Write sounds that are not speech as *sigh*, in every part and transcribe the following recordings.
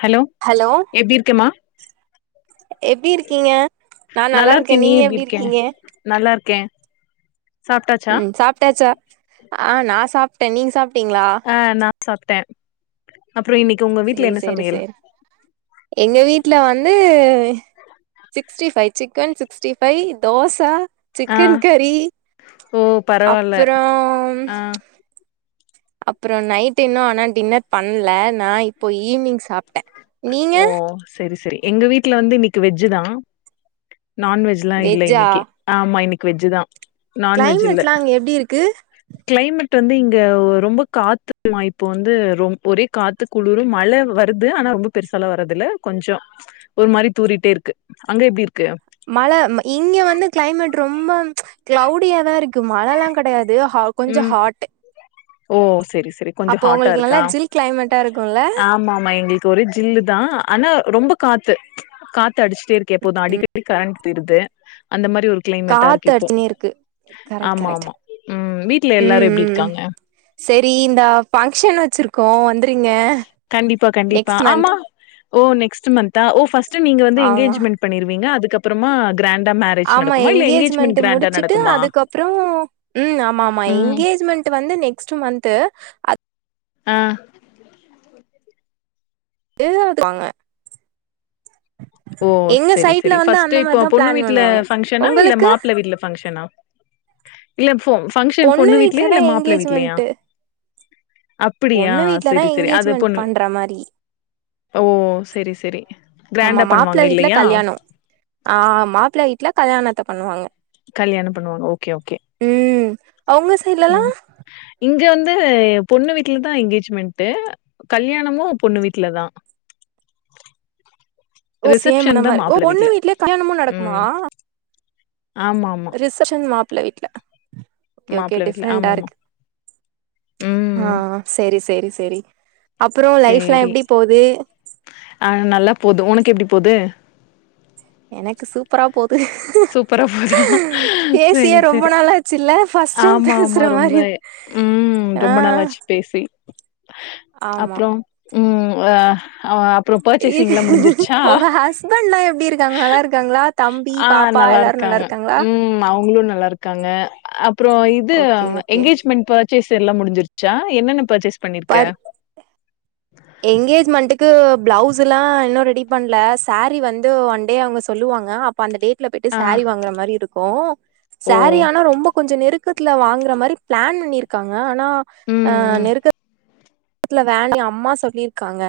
Hello எப்டி இருக்கமா எப்டி இருக்கீங்க நா நல்லா இருக்கே நீங்க எப்டி இருக்கீங்க நல்லார்க்கே ஆ நா சாப்டே நீங்க சாப்டீங்ளா ஆ நான் சாப்டே அப்புற இன்னக்கி உங்க செரி செரி செரி எங்க வீட்ல வந்து sixty five chicken sixty five dosa ஆ சிக்கன் கறி ஓ பரவால்ல அப்புறம் ஆ அப்புற நைட் இன்னு ஆனா டின்னர் பண்ல நா இப்போ ஈவினிங் சாப் ஓ செரி செரி எங்க வீட்ல வந்து இன்னிக்கி வெஜ்ஜுதா நான்வெஜ் ஜில இல்ல வெஜ்ஜா இன்னிக்கி ஆமா இன்னைக்கு வெஜ்ஜு தா நான்வெஜ் இல்ல கிளைமேட்லா அங்க எப்டி இருக்கு கிளைமேட் வந்து இங்க ரொம்ப காத்து மா இப்ப வந்து ரொம் ஒரே காத்து குளிரு மழ வர் ருது ஆனா ரொம்ப பெருசால வரதுல்ல கொஞ்சோ ஒரு மாரி தூறிட்டே இருக்கு அங்க எப்படி இருக்கு மழ இங்க வந்து கிளைமேட் ரொம்ப கிளவுடியாதா இருக்கு மழல்லா கடையாது ஹ ம் ஓ சரி சரி கொஞ்ச அப்போ ஹாட்டா உங்களுக்கு நல்லா இருக்கா ஜில் கிளைமேட்டா இருக்குல்ல ஆமா ஆமா எங்களுக் கு ஒரு ஜில்லு தா ஆனா ரொம்ப காத்து காத்து அடிச்சிட்டே இருக்கு எப்போதா அடிக்கடி கரண்ட் போயிது அந்த மாரி ஒரு கிளைமேட்டா காத்து இருக்கு இப்போ அடிச்சுனே இருக்கு கரெக்ட் ஆமா கரெக்ட் ஆமா ம் வீட்டுல எல்லாரு எப்படிக்காங்க செரி இந்த ஃபங்க்ஷன் வெச்சிரு கோ வந்துரிங்க கண்டிப்பா கண்டிப்பா ஆமா ஓ நெக்ஸ்ட்டு மந்த்தா ஓ ஃபஸ்ட்டு நீங்க வந்து ஆமா எங்கேஜ்மெண்ட் பண்ணிருவீங்க அதுக்கப்புறமா கிராண்டா மே ஆமா என்ங்கேஜ்மெண்ட்டு முடிச்சுட்டு அதுக்கப்புறோ ம் ஆமா ஆமா ம் எங்கேஜ்மெண்ட் வந்து நெக்ஸ்ட் மந்த்து ஆ எதோ இருக்கறாங்க ஓ செரி சைட்ல செரி வந்து அந்த பஸ்ட்டு இப்போ மாரிதா பொண்ணு பிளான் வீட்டுல பண்ணுவாங்க ஃபங்க்ஷனா இல்ல உங்களுக்கு மாப்பிள்ள வீட்டுல ஃபங்க்ஷனா இல்ல ஃபோ பங்க்ஷன் பொண்ணு வீட்ல வீட்லயா தா இல்ல மாப்பிள்ள வீட்லயா எங்கேஜ்மெண்ட்டு அப்படியா பொண்ணு வீட்ல தா சரி சரி அத எங்கேஜ்மெண்ட் பொண்ணு பண்ற மாரி ஓ செரி செரி கிராண்டா பண்ணுவா ப்பிள்ள வீட்டுல கல்யாணோ ஆ மாப்பிள்ள வீட்டுல கல்யாணத்த பண்ணுவாங்க கல்யாணம் பண்ணுவாங்க ஓகே ஓகே ம் அவங்க ம் இங்க வந்து பொண்ணு வீட்டுலதா எங்கேஜ்மெண்ட்டு கல்யாணமு பொண்ணு வீட்டுலதா ஓ சேம் அந்த ரிசப்ஷன் தா மாரி ஓ மாப்பிள்ள பொண்ணு வீட்ல, வீட்லயே கல்யாணமு நடக்குமா ம் ஆமா ஆமா ரிஸப்ஷன் மாப்பள வீட்ல ஓகே ஓகே மாப்ள வீட்ல டிஃப்ரொண்ட்டா ஆமாமா இருக்கு ஆ ம் செரி செரி செரி அப்புறோ லைஃப்லா சேரி எப்படி போது ஆ நல்லா போது உனக்கு எப்படி போது எனக்கு சூப்பரா போது சூப்பரா போதா பேசியே சரி ரொம்ப சரி நாளாச்சுல்ல ஃபர்ஸ்ட் டைம் ஆமா ஆமா பேசுற ரொம்ப மாரி ம் ஆ ரொம்ப நல்லாச்சு பேசி ஆமா அப்புறம் ம் ஹ ஆ உங்க ஹஸ்பண்ட்லா எப்படி இருக்காங்க நல்லா இருக்காங்களா தம்பி ஆ பாப்பா எல்லாரு நல்லா நல்லாருக்காங்க இருக்காங்களா ம் அவங்களு நல்லா இருக்காங்க அப்புறோ இது okay okay engagement purchase எல்லா முடிஞ்சிருச்சா என்னென்ன பர்ச்சேஸ் பண்ணிருக்க பர் எங்கேஜ்மெண்ட்டுக்கு பிளவுஸ் எல்லா இன்னு ரெடி பணல சாரீ வந்து ஒன் டே அவங்க சொல்லுவாங்க அப் அந்த டேட்ல போய்ட்டு ஆ சேரீ வாங்குற மாரி இருக்கு ஓ சாரீ ஆனா ரொம்ப கொஞ்ச நெரு க்கத்துல வாங்கர மாரி பிளான் பண்ணிருக்காங்க ஆனா அ ம் ம் நெருக்க த்துல வேண்டா அம்மா சொல்லியிருக்காங்க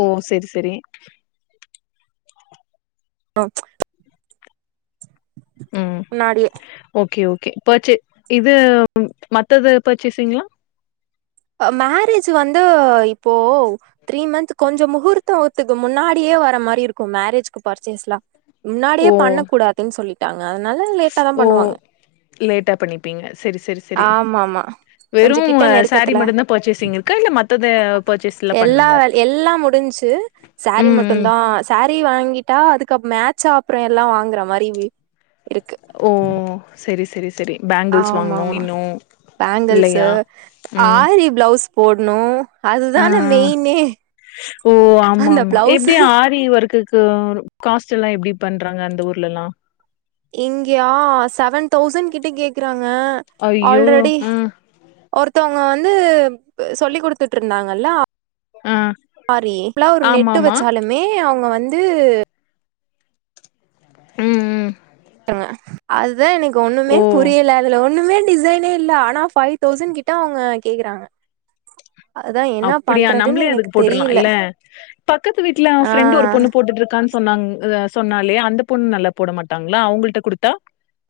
ஓ செரி செரி ஓ ம் முன்னாடியே ஓகே ஓகே பர்ச்சே இது மத்தது பர்ச்சேஸிங்ளா ஆ மேரேஜ் வந்து இப்போ த்ரீ மந்த் கொஞ்சோ முகூர்த்தத்துக்கு முன்னாடியே வரற மாரி இருக்கு மேரேஜ்க்கு பர்ச்சேஸ்லா முன்னாடியே ஓ பண்ண கூடாதுன்னு சொல்லிட்டாங்க அதனால லேட்டாதா ஓ பண்ணுவாங்க லேட்டா பண்ணிப்பீங்க, செரி செரி செரி ஆமா ஆமா கொஞ்ச வெறும் கிட்ட சா ரி நெருக்கத்துல மட்டுந்தா பர்ச்சேசிங் இருக்கா இல்ல மத்த பர்ச்சேஸ்ல்லா எல்லா பண்ணும்மா வேல எல்லா முடிஞ்சு சாரீ ம் மட்டுந்தா சாரீ வாங்கிட்டா அதுக்கு மேட்சா அப்பறோ எல்லா வாங்குற மாரி இருக்கு ஓ செரி செரி செரி ஆமா ஆமா பேங்கல்ஸ்சு இல்லையா? ம் ஆரி பிளவுஸ் போட்ணு அதுதான அ, மெயினே ஓ ஆமா அந்த ஆமா பிளவுஸ் எப்டி ஆரி வொர்க்குக்கு காஸ்ட் எல்லா எப்டி பண்றாங்க அந்த ஊர்ல எல்லா இங்கயா செவன் தௌசண்ட் கிட்ட கேக்குறாங்க ஐயோ ஆல்ரெடி ம் ஒருத்தவங்க வந்து சொல்லி குடுத்துட்டு இருந்தாங்கல்ல ஆ ஆரி இப்பல்லா ஒரு நெட்டு ஆமாமா வச்சாலுமே அவங்க வந்து ம், ம் தங்க அதுதா எனக்கு ஒண்ணுமே ஓ பு ரியல அதுல ஒண்ணுமே டிசைனே ஆனா ஃபைவ் தௌசண்ட் கிட்ட அவங்க கேக்குறாங்க அதா *inaudible* என்ன அப்படியா பண்றதுன்னு நம்மளே அதுக்கு எனக்கு போட்டுருலா தெரியல இல்ல பக்கத்து வீட்ல எ ஆ ஃப்ரெண்டு ஒரு பொண்ணு போட்டுட்டு இருக்கான்னு சொன்னாங்க சொன்னாலே அந்த பொண்ணு நல்லா போட மாட்டாங்களா அவங்கள்ட குடுத்தா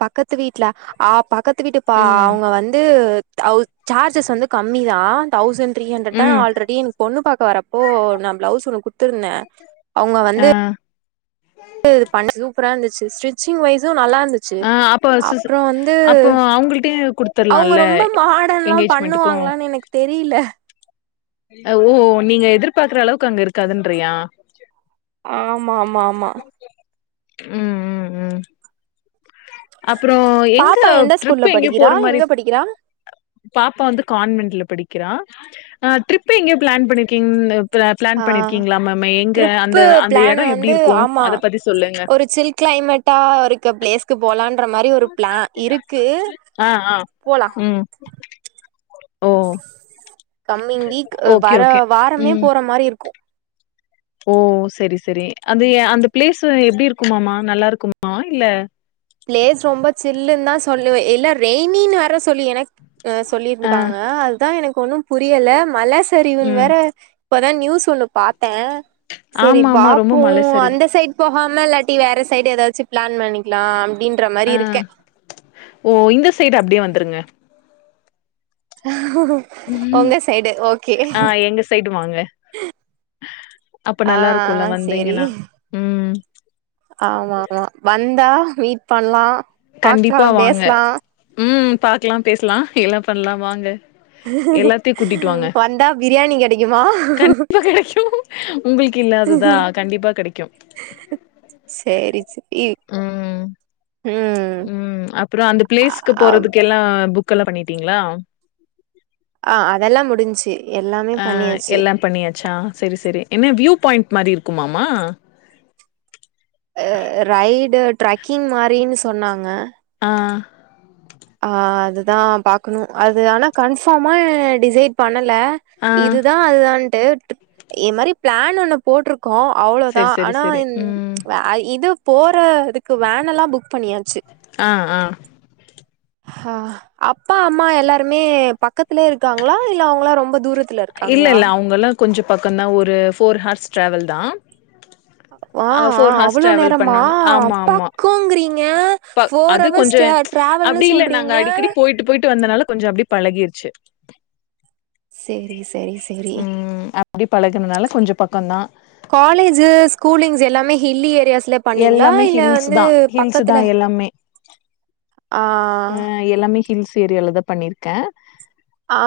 பக்கத்து வீட்ல ஆ பக்கத்து வீட்டு பா ம் அவங்க வந்து அவ சார்ஜஸ் வந்து கம்மிதா தௌசண்ட் த்ரீ ஹண்ட்ரட்தா ம் ஆல்ரெடி என்ன பொண்ணு பாக்க வரப்போ நா பிளவுஸ் ஒண்ணு குடுத்துருந்தே அவங்க ஆ வந்து து இது பண்ணி சூப்பரா இருந்துச்சு ஸ்டிரி சிங் வைசு நல்லா இந்துச்சு ஆ அப்ப சிஸ் அப்றோ வந்து அப்போ அவங்கள்ட்டயே அவுங்க குடுத்துர்லால்ல ரொம்ப மாடன் லா எங்கேஜ்மெண்ட்டுக்கு பண்ணுவாங்களா எனக்கு தெரில அ உ நீங்க எதிர்பாக்கற அளவுக்கு அங்க இருக்காதுன்றியா ஆமா ஆமா ஆமா ம், ம், ம் அப்பறோ எங்க பாப்பா எந்த ஸ்கூல்ல ட்ரிப் எங்க படிக்கிறா போற மாரி எங்க படிக்கிறா அ பாப்பா வந்து கான்வென்ட்ல படிக்கிறா, அ ட்ரிப் எங்கயோ பிளான் பண்ணிருக்கீங்னு பிளா பிளான் ஆ பண்ணிருக்கீங்களாமாமே எங்க அந்த ட்ரிப்பு அந்த பிளான் எடம் எப்டி வந்து இருக்கு அத பத்தி சொல்லுங்க டா இருக்க பிளேஸ்க்கு போலான்ற மாரி ஒரு பிளா இருக்கு, ஆ ஆ போலா ம் ஓ கம்மிங் வீக் ஓகே வர ஓகே வாரமே ம் போற மாரி இருக்கு ஓ செரி செரி அது அந்த பிளேஸ் எப்டி இருக்குமாமா நல்லா இருக்குமா இல்ல பிளேஸ் ரொம்ப சில்லுன்னுதா சொல்லுவ இல்ல ரெயினின்னு வேற சொல்லி எனக் அ ஆ சொல்லியிருந்துக்காங்க அதுதா எனக்கு ஒண்ணும் புரியல மல சரிவுன்னு ம் வேற இப்பதா நியூஸ் ஒண்ணு பாத்தே, சேரி ஆமா ஆமா ரொம்ப பாப்போ மல சரிவு அந்த சைடு போகாம இல்லாட்டி வேற சைடு ஏதாச்சும் பிளான் பண்ணிக்லா அப்டின்ற மாரி ஆ இருக்கே ஓ இந்த சைடு அப்டியே வந்துருங்க டு ம், ஆ எங்க சைடு வாங்க அப்ப ஆ நல்லா இருக்குல்ல சேரி வந்தீங்கன்னா, ம் ஆமா ஆமா வந்தா மீட் பண்லா பாக்லா கண்டிப்பா வாங்க பேசலா ம் பாக்கலா பேசலா எல்லா பண்ணலா வாங்க எல்லாத்தையு கூட்டிட்டு வாங்க வந்தா பிரியாணி கெடைக்குமா ஐயூ உங்குளுக்கு இல்லாததா கண்டிப்பா கெடைக்கோ செரி செரி ம் ம் அப்றோ அந்த பிளேஸ்க்கு அப் போறதுக்கு எல்லா புக் எல்லா பண்ணிடீங்களா அ அதலா முடிஞ்சி அ எல்லா பண்ணியாச்சா செரி செரி என்ன வியூ பாயிண்ட் மாரி இருக்குமாமா அ ரைடு ட்ரக்கிங் மாரினு சொன்னாங்க ஆ ஆ அதுதா பாக்ணு அது ஆனா கன்பாமா டிசைட் பண்ணல ஆ இதுதா அதுதான்டு இ மாரி பிளான் ஒண்ணு போட்டுருக் கோ அவ்ளோதா செரி செரி ஆனா செரி ம் அ இது போற இதுக்கு வேனுலா புக் பண்ணியாச்சு ஆ ஆ அ அப்பா அம்மா எல்லாருமே பக்கத்துலே இருக்காங்களா இல்ல அவுங்களா ரொம்ப தூரத்துல இரு இல்ல இல்ல அவுங்கலா கொஞ்சோ பக்கதா ஒரு போர் ஹர்ஸ் ட்ராவல் தா ஆ போர் ஹார்ஸ் டிராவல் பண்ணணு ஆமா ஆமா பக்கோங்கிறீங்க ப ஃபோர் அது ஹவர்ஸ் கொஞ்சோ ட டிராவல்னு அப்டி இல்ல நாங்க சொல்றீங்க அடிக்கடி போயிட்டு போயிட்டு வந்தனால கொஞ்சோ அப்டி பலகிடுச்சு செரி செரி செரி ம் அப்டி பலகுனால கொஞ்சோ பக்கதா காலேஜு ஸ்கூலிங்ஸ் எல்லாமே ஹில்லி ஏரியாஸ் லா பண்ணீங்ளா எல்லாமே இல்ல ஹில்ஸ் வந்து தா ஹில்ஸ் தா பக்கத்துல எல்லாமே ஆ நா எல்லாமே ஹில்ஸ் ஏரியால தா பண்ணிருக்கே ஆ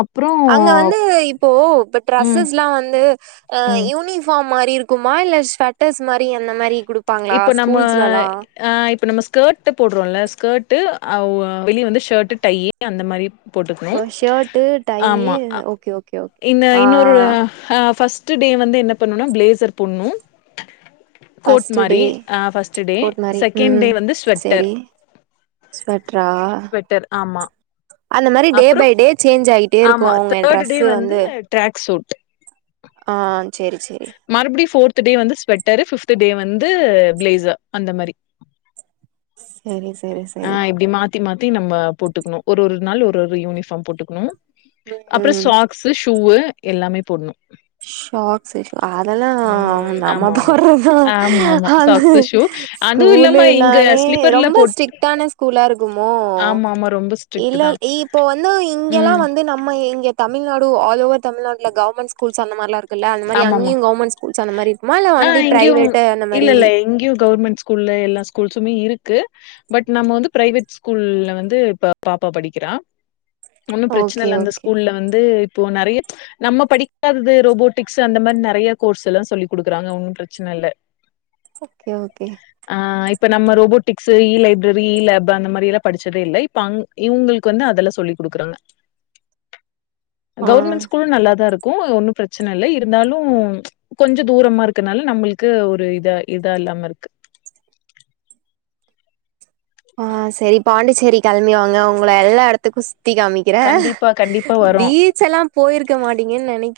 அப்றோ அங்க வந்து இப்போ இப்ப ம் ட்ரெஸ்ஸஸ்லா வந்து ஆ ம் யூனிபாம் மாரி இருக்குமா இல்ல ஸ்வட் டர்ஸ் மாரி அந்த மாரி குடுப்பாங்களா இப்ப நம்ம ஸ்கூல்ஸ்லலா ஆ இப்போ நம்ம ஸ்கர்ட் போறோல ஸ்கர்ட் வெளிய வந்து ஷர்ட்டு டையி அந்த மாரி இப்போ போட்டுக்கணும் ஷர்ட்டு டையி ஆமா ஓகே ஓகே ஓகே இந்த ஆ இன்னொரு ஃபஸ் ஸ்டுடே வந்து என்ன பண்ணுனா பெளசர் பொடுண்ணு ஃபஸ்ட்ட் டே ஆ ஃபர்ஸ்ட் டே கோட் மாரி செகண்ட் டே ம் வந்து ஸ்வெட்டர் செரி ஸ்வெட்டரா ஸ்வெட்டர் ஆமா அந்த மாரி டே அப்றோ பை டே சேஞ்ச் ஆகிட்டே ஆமா இருக்கும் அவங்க தேர்ட் டே டிரெஸ்ஸு வந்து ட்ராக் சூட் ஆ செரி செரி மறுபடியோ போர்து டே வந்து ஸ்வெட்டரு பிப்து டே வந்து பிளேஸு அந்த மேரி செரி செரி ஆ செரி எப்டி மா மாத்தி மாத்தி நம்ம போட்டுக்குணு ஒரு ஒரு நாள் ஒரு ஒரு யூனிபாம் போட்டுக்குணு அப்றோ ம் சாக்ஸு ஷூவு எல்லாமே போணோ ஷாக்ஸ் ஷு அதலா ம் நம்ம ஆமா ஆமா போறது தா ஆமா ஆமா தா அது சாக்ஸு ஷூ அதுவு இல்லாம இங்க ஸ்கூலனாலே ஸ்லிப்பர்ல ரொம்ப போட் ஸ்ட்ரிட்டான ஸ்கூல்லா இருக்குமோ ஆமா ஆமா ரொம்ப ஸ்ட்ரிக்ட் இல்ல தா இப்போ வந்து இங்கல்லா ம் வந்து நம்ம இங்க தமில்நாடு ஆல் ஓவர் தமில்நாட்ல கவுர்மெண்ட் ஸ்கூல்சா அந்த மார்லா இருக் ல அந்த மாரி ஆமாமா அங்கியூ கவுமெண்ட்ஸூல்ஸ் அந்த மாரி இருக்குமால வண்டி பிரைவேட்டு அந்த மாரி இங்கியூ கவர்மெண்ட் ஸ்கூல் ஸ்கூல்ல எல்லா ஸ்கூல்ஸுமே இருக்கு பட் நம்ம வந்து பிரைவேட் ஸ்கூல்ல வந்து இப்ப பாப்பா படிக்கிறா ஒன்னும் பெரச்சனை ஓகே இல்ல அந்த ஓகே ஸ்கூல்ல வந்து இப்போ நெறைய நம்ம படிக்காதது ரோபோட் டிக்ஸ் அந்த மாரி நெறைய கோர்ஸ் எல்லா சொல்லி கொடுக்குறங்க ஒன்னும் பெரச்சனை இல்ல ஓகே ஓகே ஆ இப்ப நம்ம ரோபோட்டிக்ஸ் இ லைப்ரரி இ லேப் அந்த மாரி எல்லா படிச்சதே இல்ல இப்ப இவங்களுக்கு வந்து அதெல்லா சொல்லிக் கொடுக்குறாங்க ஆ கவர்மெண்ட் ஸ்கூலும் நல்லாதான் இருக்கும் ஒன்னும் பெரச் சனை இல்லை இருந்தாலும் கொஞ்சொ தூரமா இருக்கனால நம்ளுக்கு ஒரு இதா இதா இல்லாம இருக்கு ஆ செரி பாண்டிச்சேரி கிள்ம்பி வாங்க உங்கள எல்லா இடத்துக்கும் சுத்தி காமிக்கிறேன் கண்டிப்பா கண்டிப்பா வீ ச் செல்லாம் பொயிருக்க மாட்டீங்கன்னு நெனை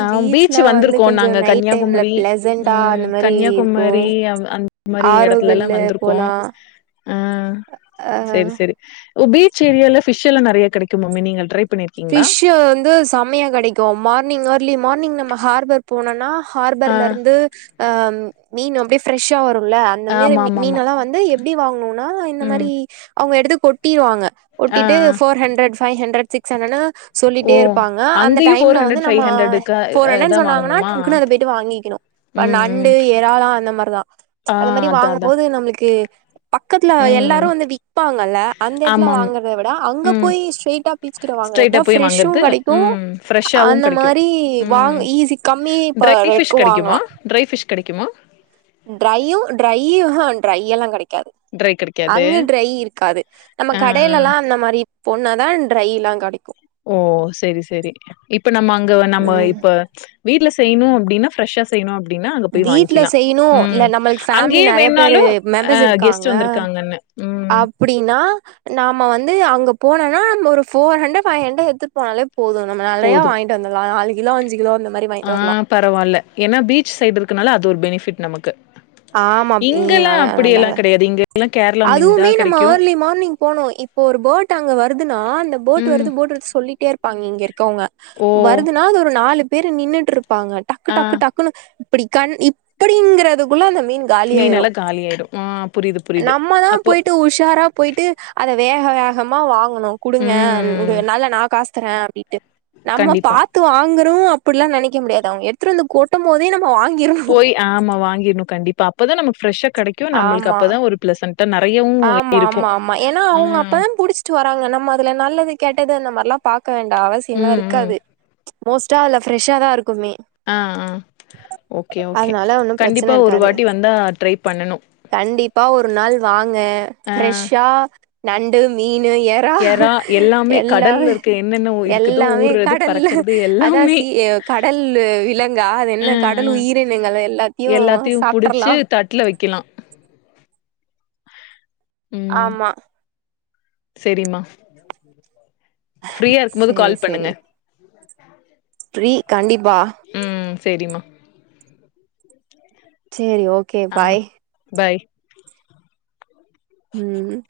அ பீச் வந்திருக்கோ நாங்க நைட் டைம்ல கன்னியாகுமரி பிளசன்டா ம் அந்த மாரி இருக்கு கன்னியாகுமரி மாரி எடத்துல்ல ஆரோவில்லு வந்துருக்கோ போலா ஆ அ செரி செரி பீச் ஏரியால பிஷ் எல்லா நெறைய கடைக்குமாமே நீங்க ட்ரை பண்ணிருக்கீங்களா பிஷ் வந்து செமையா கடைக்கும் மார்னிங் இயர்லி மார்னிங் நம்ம ஹார்பர் போனோனா ஆ ஹார்பர்ல இருந்து ஆ மீன் அப்டியே ஃப்ரெஷ்ஷா வரும்ல அந்த மாரி ஆமா ஆமா மீன் ஆமா எல்லாம் வந்து எப்டி வாங்கனும்னா இந்த மாரி ம் அவங்க எடுத்து கொட்டிருவாங்க ஆ கொட்டிட்டு ஆ four hundred five hundred six ஹண்ரட்ன்னு ஓ சொல்லிட்டே இருப்பாங்க அந்த அங்கயு டைம்ல ஃபோர் வந்து ஹண்ட்ரட் நம்ம ஃபைவ் ஹண்ட்ரடுக்கு ஃபோர் அ ஹண்டரடனு இதா சொன்னாங்கன்னா வாங்கணுமா டக்குன்னு அத போய்டட்டு வாங்கிக்கணு ம் நண்டு ம் ஏராளா அந்த மாரி தான் ஆ அந்த மாரி அதா வாங்கும் அதா போது நம்ளுக்கு பக்கத்துல ம் எல்லாரும் வந்து விபாங்கல்ல அந்த எடத்துல ஆமா ஆமா வாங்கறத விட அங்க ம் போய் ஸ்ட்ரைட்டா ஸ்ட்ரைட்டா போய் வாங்கறது ம் ஃப்ரெஷ்ஷாவும் அந்த கடைக்கும் மாரி வாங் ம் ஈஸி கம்மி ப டிரை ஃபிஷ் ரேட்க்கு கடைக்குமா டிரை ஃபிஷ் கடைக்குமா டிரையு டிரை ஆ டிரை எல்லாம கடைக்கு காது ட்ரை கெடைக்காது அங்க டிரை இருக்காது நம்ம ஆ கடையிலல்லாம் அந்த மாரி பொனாத டிரை எல்லா கடைக்கும் ஓ செரி செரி இப்ப நம்ம அங்க நம்ம ம் இப்ப வீட்ல செய்யணும் அப்டின்னா ஃப்ரெஷ்ஷா செய்யணும் அப்டின்னா அங்க போய் வீட்ல வாங்கிக்கலா செய்யணு இல்ல ம் நம்மளுக்கு ஃபேமிலி அங்கயே நெறைய வேணுனாலு பேரு அ மெம்பர்ஸ் இருக்காங்க கெஸ்ட் வந்திருக்காங்கன்னு ம் அப்டின்னா நாம்ம வந்து அங்க போனம்னா நம்ம ஒரு ஃபோர் ஹண்ட்ட் பைவ் ஹண்ட்ரட் எடுத்துட்டு போனாலே போதும் நம் நெறயா போது வாங்கிட்டு வந்துர்லா நாலு கிலோ அஞ்சு கிலோ அந்த மாரி வாங்கிட்டு வர்லா பரவாயில்ல ஏனா பீச் சைடு இருக்குனால அது ஒரு பெனிஃபிட் நமக்கு ஆமா நீ ந இங்கெல்லாம் அப்டி எல்லா நல்ல கடையாது இங்க எல்லா கேரளா மீன் தா அதுவுமே நம்ம கெடைக்கு ஏர்லி மார்னிங் போனோ இப்போ ஒரு போட் அங்க வருதுன்னா அந்த போட் ம் வருது போட் வருது சொல்லிட்டே இரு பாங்க இங்க இருக்கவங்க ஓ வருதுனா அது ஒரு நாலு பேரு நின்னுட்ருப்பாங்க டக்கு ஆ டக்கு டக்கு குல இப்டி கண் இப்டிங்கிறதுக்குள்ள அந்த மீன் காலி மீன் ஆயிரு எல்லா காலி ஆய்டு ஆ புரியுது புரியுது நம்ம தா அப்போ போய்ட்டு உஷாரா போயிட்டு அத வேக வேகமா வாங்கணு குடுங்க இ ம் நல்லா நான் காசுதறேன் அப்டின்ட்டு நம்ம கண்டிப்பா பாத்து வாங்குனு அப்டிலா நெனைக்க முடியாது அவங்க எடுத்துட்டு வந்து கொட்டும் போதே நம்ம வாங்கிரனு போய் ஆமா வாங்கிடும் கண்டிப்பா அப்பதான் நமக்கு ஃப்ரெஷ்ஷா கடைக்கும் நம்ளுக்கு ஆமா அப்பதான் ஒரு பெளசண்டா நெறையவும் ஆமா ஆமா ஆமா ஏனா அவங்க அப்பதான் புடிச் ட்டு வராங்க நம்ம அதுல நல்லது கேட்டது அந்த மாரி பாக்க வேண்டா அவசியம்லாம் ம், ம். இருக்காது மோஸ்ட்டா இல்ல ஃப்ரெஷ்ஷா தான் இருக்குமே ஆ ஆ ஓகே ஓகே அதனால ஒன்னு பிரச்சன கண்டிப்பா ஒரு இருக்காது வாட்டி வந்தா ட்ரை பண்ணணு கண்டிப்பா ஒரு நாள் வாங்க ஆ ஃப்ரெஷ்ஷா நண்டு மீன் ஏ அ எறா எல்லாமே கடல்ல இருக்க என்னென்ன இருக்குதோ எல்லாமே ஊர்றது, கடல்ல பறக்கறது அதா எல்லாமே. சீயு கடலு விலங்கா அது அ, என்ன அ. கடல் உயிரினுங்கள் எல்லாத்தயு சாப்பிட்றலா தட்டில வைக்கலா ஆமா செரிமா ஃப்ரீயாருக்கு போது செரி கால் பண்ணுங்க செரி ஃப்ரீ கண்டிப்பா ம் சேரிமா சேரி ஓகே ஆ பாய் பாய் ம்